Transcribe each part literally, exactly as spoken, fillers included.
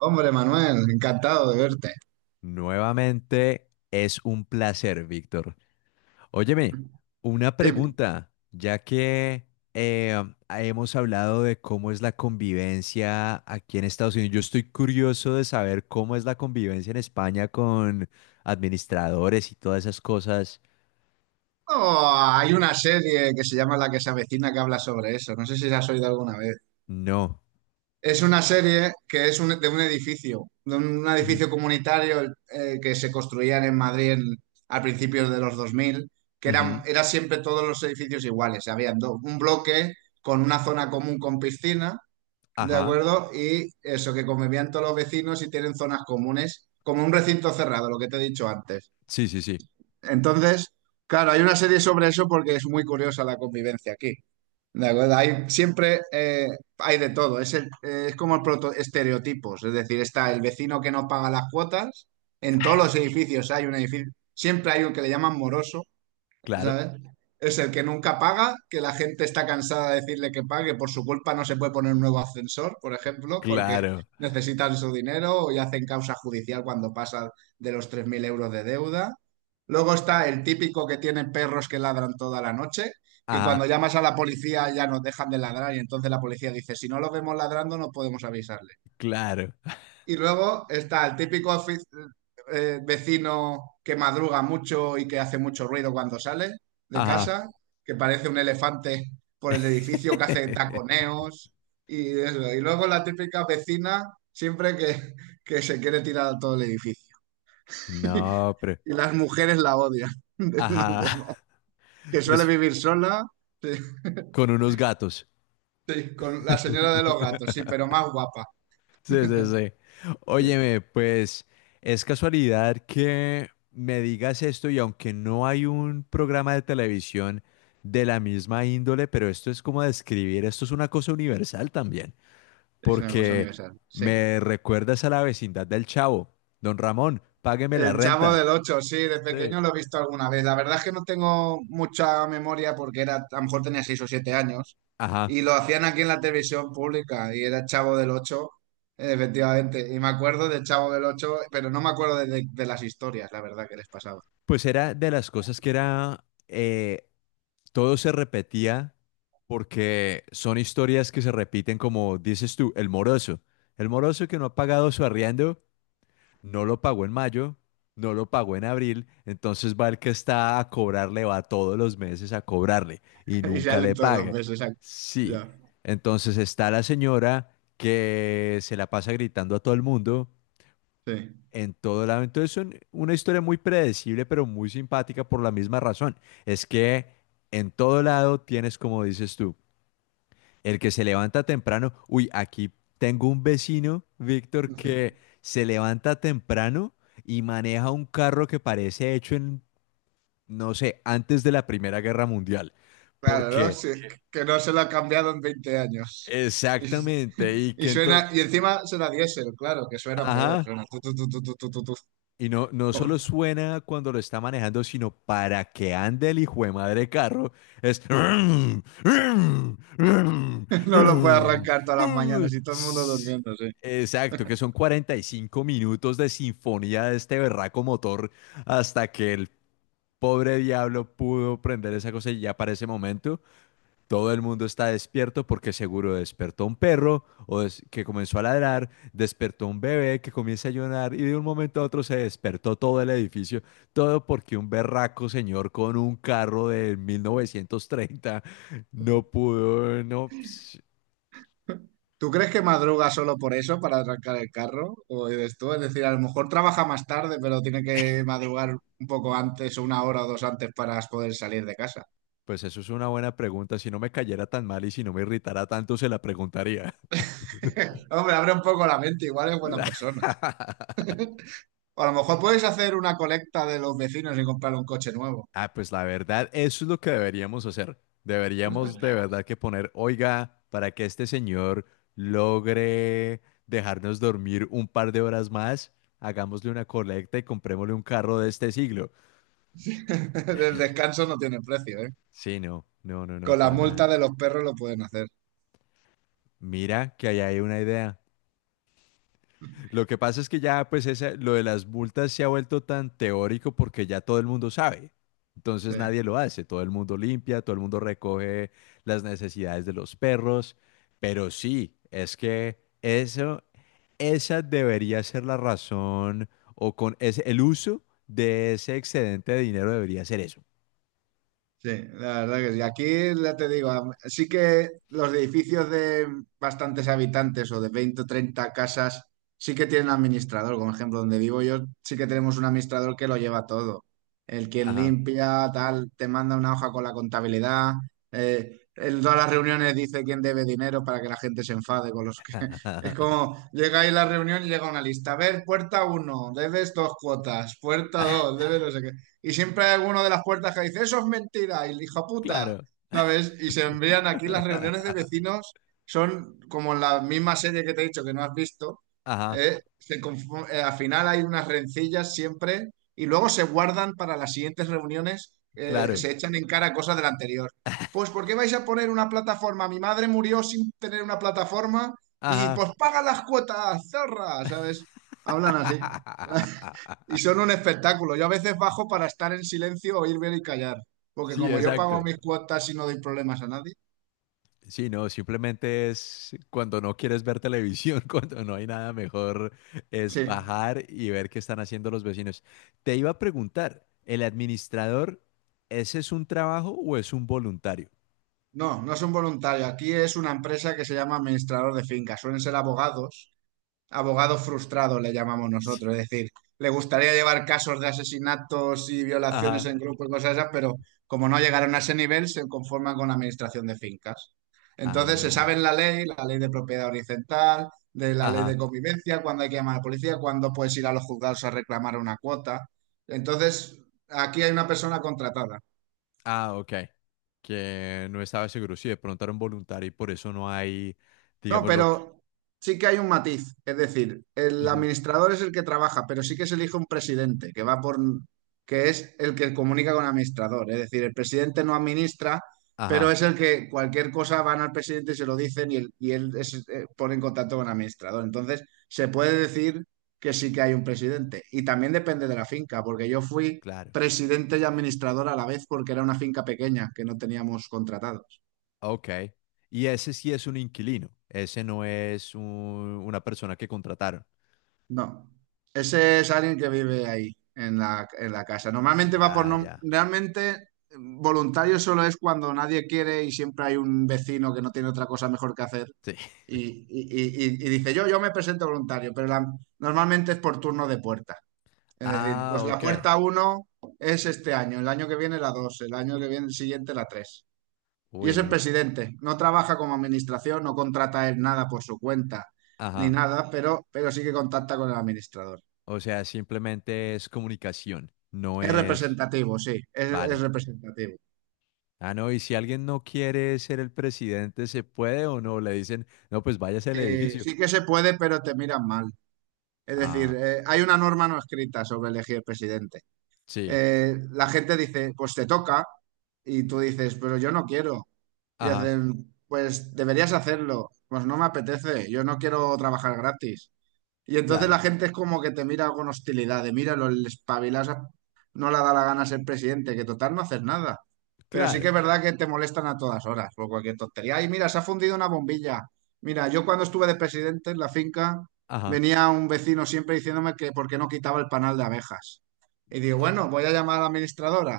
Hombre, Manuel, encantado de verte. Nuevamente es un placer, Víctor. Óyeme, una Dime. pregunta, ya que eh, hemos hablado de cómo es la convivencia aquí en Estados Unidos, yo estoy curioso de saber cómo es la convivencia en España con administradores y todas esas cosas. Oh, hay una serie que se llama La que se avecina que habla sobre eso. No sé si la has oído alguna vez. No. Es una serie que es un- de un edificio, de un, Ujú, edificio comunitario eh, que se construían en Madrid en- al principio de los dos mil, que ujú. eran, era siempre todos los edificios iguales. Habían do- un bloque con una zona común con piscina, ¿de Ajá. acuerdo? Y eso, que convivían todos los vecinos y tienen zonas comunes, como un recinto cerrado, lo que te he dicho antes. Sí, sí, sí. Entonces, claro, hay una serie sobre eso porque es muy curiosa la convivencia aquí. ¿De acuerdo? Hay siempre eh, hay de todo. Es, el- eh, es como el proto estereotipos. Es decir, está el vecino que no paga las cuotas. En todos los edificios hay un edificio. Siempre hay un que le llaman moroso, Claro, ¿sabes? Es el que nunca paga, que la gente está cansada de decirle que pague, por su culpa no se puede poner un nuevo ascensor, por ejemplo, porque claro. necesitan su dinero y hacen causa judicial cuando pasan de los tres mil euros de deuda. Luego está el típico que tiene perros que ladran toda la noche, que cuando Ajá, llamas a la policía ya nos dejan de ladrar y entonces la policía dice, si no los vemos ladrando no podemos avisarles. claro. Y luego está el típico ofi- eh, vecino que madruga mucho y que hace mucho ruido cuando sale de Ajá. casa, que parece un elefante por el edificio que hace taconeos y eso. Y luego la típica vecina siempre que, que se quiere tirar a todo el edificio. No, pero... Y las mujeres la odian. Ajá. Entonces, que suele Pues vivir sola, sí, con unos gatos. sí, con la señora de los gatos, sí, pero más guapa. Sí, sí, sí. Óyeme, pues es casualidad que me digas esto y aunque no hay un programa de televisión de la misma índole, pero esto es como describir, esto es una cosa universal también, Es una cosa porque universal, sí. me recuerdas a la vecindad del Chavo. Don Ramón, págueme la El Chavo renta. del Ocho, sí, de Sí. pequeño lo he visto alguna vez. La verdad es que no tengo mucha memoria porque era, a lo mejor tenía seis o siete años Ajá. y lo hacían aquí en la televisión pública y era Chavo del Ocho, eh, efectivamente. Y me acuerdo del Chavo del Ocho, pero no me acuerdo de, de- de las historias, la verdad, que les pasaba. Pues era de las cosas que era eh, todo se repetía porque son historias que se repiten como dices tú, el moroso. El moroso que no ha pagado su arriendo, no lo pagó en mayo, no lo pagó en abril, entonces va el que está a cobrarle, va todos los meses a cobrarle y Y nunca salen le todos los paga. meses. ac- Sí, Ya, entonces está la señora que se la pasa gritando a todo el mundo sí, en todo lado. Entonces son una historia muy predecible, pero muy simpática por la misma razón. Es que en todo lado tienes, como dices tú, el que se levanta temprano. Uy, aquí tengo un vecino, Víctor, que sí. se levanta temprano y maneja un carro que parece hecho en, no sé, antes de la Primera Guerra Mundial. Claro, ¿no? Porque, Sí, que no se lo ha cambiado en veinte años. Y, exactamente, y y que entonces, suena, y encima suena diésel, claro, que suena peor. ajá. Suena tu, tu, tu, tu, tu, tu, tu, tu. Y no, no solo suena cuando lo está manejando, sino para que ande el hijo de madre carro, es No lo puede arrancar todas las mañanas y todo el mundo S- durmiéndose. exacto, que son cuarenta y cinco minutos de sinfonía de este berraco motor hasta que el pobre diablo pudo prender esa cosa y ya para ese momento todo el mundo está despierto porque seguro despertó un perro o des- que comenzó a ladrar, despertó un bebé que comienza a llorar y de un momento a otro se despertó todo el edificio, todo porque un berraco señor con un carro de mil novecientos treinta no pudo, no, ps- ¿Tú crees que madruga solo por eso, para arrancar el carro? ¿O eres tú? Es decir, a lo mejor trabaja más tarde, pero tiene que madrugar un poco antes o una hora o dos antes para poder salir de casa. pues eso es una buena pregunta. Si no me cayera tan mal y si no me irritara tanto, se la preguntaría. Hombre, abre un poco la mente, igual es buena persona. O a lo mejor puedes hacer una colecta de los vecinos y comprar un coche nuevo. Ah, pues la verdad, eso es lo que deberíamos hacer. Deberíamos de verdad que poner, oiga, para que este señor logre dejarnos dormir un par de horas más, hagámosle una colecta y comprémosle un carro de este siglo. El descanso no tiene precio, ¿eh? Sí, no, no, no, no, Con la para nada. multa de los perros lo pueden hacer. Mira que ahí hay una idea. Lo que pasa es que ya, pues, esa- lo de las multas se ha vuelto tan teórico porque ya todo el mundo sabe. Entonces Sí. nadie lo hace. Todo el mundo limpia, todo el mundo recoge las necesidades de los perros. Pero sí, es que eso, esa debería ser la razón o con ese, el uso de ese excedente de dinero debería ser eso. Sí, la verdad que sí. Aquí ya te digo, am- sí que los edificios de bastantes habitantes o de veinte o treinta casas sí que tienen administrador. Como ejemplo, donde vivo yo, sí que tenemos un administrador que lo lleva todo. El quien Ajá. limpia, tal, te manda una hoja con la contabilidad. Eh, en todas las reuniones dice quién debe dinero para que la gente se enfade con los que... Es como, llega ahí la reunión y llega una lista. A ver, puerta uno debes dos cuotas. Puerta dos debes no sé qué y siempre hay alguno de las puertas que dice, eso es mentira, y el hijo puta, Claro. ¿sabes? Y se envían aquí las reuniones de vecinos, son como en la misma serie que te he dicho que no has visto, Ajá. ¿eh? Se confu- eh, al final hay unas rencillas siempre y luego se guardan para las siguientes reuniones, eh, Claro. se echan en cara cosas del anterior. Pues, ¿por qué vais a poner una plataforma? Mi madre murió sin tener una plataforma y Ajá. pues paga las cuotas, zorra, ¿sabes? Hablan así. Y son un espectáculo. Yo a veces bajo para estar en silencio, oír, ver y callar. Porque Sí, como yo pago exacto. mis cuotas y no doy problemas a nadie. Sí, no, simplemente es cuando no quieres ver televisión, cuando no hay nada mejor, es Sí. bajar y ver qué están haciendo los vecinos. Te iba a preguntar, ¿el administrador, ese es un trabajo o es un voluntario? No, no son voluntarios. Aquí es una empresa que se llama administrador de fincas. Suelen ser abogados. Abogado frustrado le llamamos Sí. nosotros, es decir, le gustaría llevar casos de asesinatos y violaciones Ajá. en grupos y cosas esas, pero como no llegaron a ese nivel, se conforman con la administración de fincas. Entonces se Ah, sabe la ley, la ley de propiedad horizontal, de la ley de ajá. convivencia, cuándo hay que llamar a la policía, cuándo puedes ir a los juzgados a reclamar una cuota. Entonces, aquí hay una persona contratada. Ah, ok. Que no estaba seguro si de pronto era un voluntario y por eso no hay, No, digamos, lo que... pero sí que hay un matiz. Es decir, el Ujú. administrador es el que trabaja, pero sí que se elige un presidente que va por, que es el que comunica con el administrador. Es decir, el presidente no administra, pero Ajá, es el que cualquier cosa van al presidente y se lo dicen y, él- y él es- eh, pone en contacto con el administrador. Entonces, se puede decir que sí que hay un presidente. Y también depende de la finca, porque yo fui claro. presidente y administrador a la vez porque era una finca pequeña que no teníamos contratado. Ok. Y ese sí es un inquilino. Ese no es un- una persona que contrataron. No, ese es alguien que vive ahí, en la, en la casa. Normalmente va por... Ya, nom- ya. Realmente voluntario solo es cuando nadie quiere y siempre hay un vecino que no tiene otra cosa mejor que hacer Sí. y, y- y- y- y dice, yo, yo me presento voluntario, pero la- normalmente es por turno de puerta. Es decir, Ah, pues la ok. puerta uno es este año, el año que viene la dos, el año que viene el siguiente la tres. Y Uy, es el no. presidente, no trabaja como administración, no contrata él nada por su cuenta ni Ajá. nada, pero, pero, sí que contacta con el administrador. O sea, simplemente es comunicación. No Es es. representativo, sí, es, es Vale. representativo. Ah, no. Y si alguien no quiere ser el presidente, ¿se puede o no? Le dicen, no, pues váyase al Eh, edificio. Sí que se puede, pero te miran mal. Es decir, Ah, eh, hay una norma no escrita sobre elegir presidente. sí. Eh, la gente dice, pues te toca, y tú dices, pero yo no quiero. Y Ajá. hacen, pues deberías hacerlo, pues no me apetece, yo no quiero trabajar gratis. Y entonces la Claro. gente es como que te mira con hostilidad, de míralo, el espabilasa no le da la gana ser presidente, que total no haces nada. Pero sí Claro. que es verdad que te molestan a todas horas por cualquier tontería. Ay, mira, se ha fundido una bombilla. Mira, yo cuando estuve de presidente en la finca, Ajá. venía un vecino siempre diciéndome que por qué no quitaba el panal de abejas. Y digo, bueno, voy a llamar a la administradora.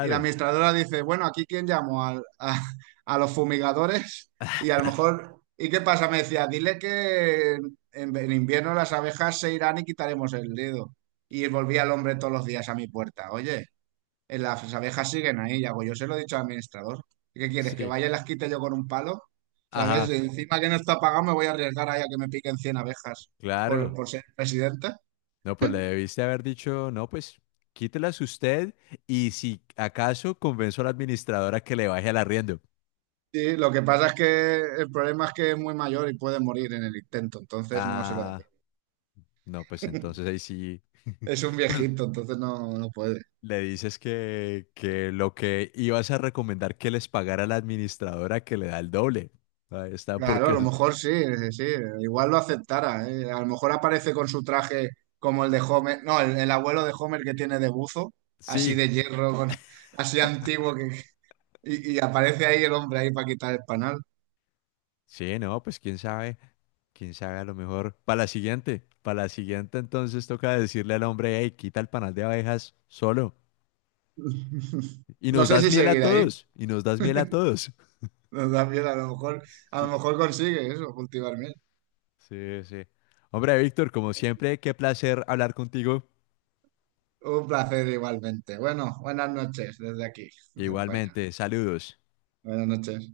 Y la administradora dice, bueno, ¿aquí quién llamo? Al- a, a los fumigadores. Y a lo mejor, ¿y qué pasa? Me decía, dile que en, en invierno las abejas se irán y quitaremos el dedo. Y volvía el hombre todos los días a mi puerta. Oye, eh, las abejas siguen ahí. Y hago, yo se lo he dicho al administrador. ¿Qué quieres? ¿Que Sí. vaya y las quite yo con un palo? ¿Sabes? Ajá. Encima que no está pagado me voy a arriesgar ahí a que me piquen cien abejas por, Claro. por ser presidente. No, pues le debiste haber dicho, no, pues quítelas usted y si acaso convenzo a la administradora que le baje al arriendo. Sí, lo que pasa es que el problema es que es muy mayor y puede morir en el intento, entonces no se lo dé. Ah, no, pues entonces ahí sí, Es un pues viejito, entonces no, no puede. le dices que, que lo que ibas a recomendar que les pagara a la administradora que le da el doble. Ahí está, Claro, porque a lo es- mejor sí, sí, sí, igual lo aceptara, ¿eh? A lo mejor aparece con su traje como el de Homer, no, el, el abuelo de Homer que tiene de buzo, así sí, de hierro, con- así antiguo, que, y, y aparece ahí el hombre ahí para quitar el panal. sí, no, pues quién sabe, quién sabe a lo mejor. Para la siguiente, para la siguiente entonces toca decirle al hombre, hey, quita el panal de abejas solo. Y No nos sé das si miel a seguirá ahí, todos, y nos das miel a todos. también a lo mejor, a lo Sí, mejor consigue eso, cultivarme. sí, sí. Hombre, Víctor, como siempre, qué placer hablar contigo. Un placer igualmente. Bueno, buenas noches desde aquí, desde España. Igualmente, saludos. Buenas noches.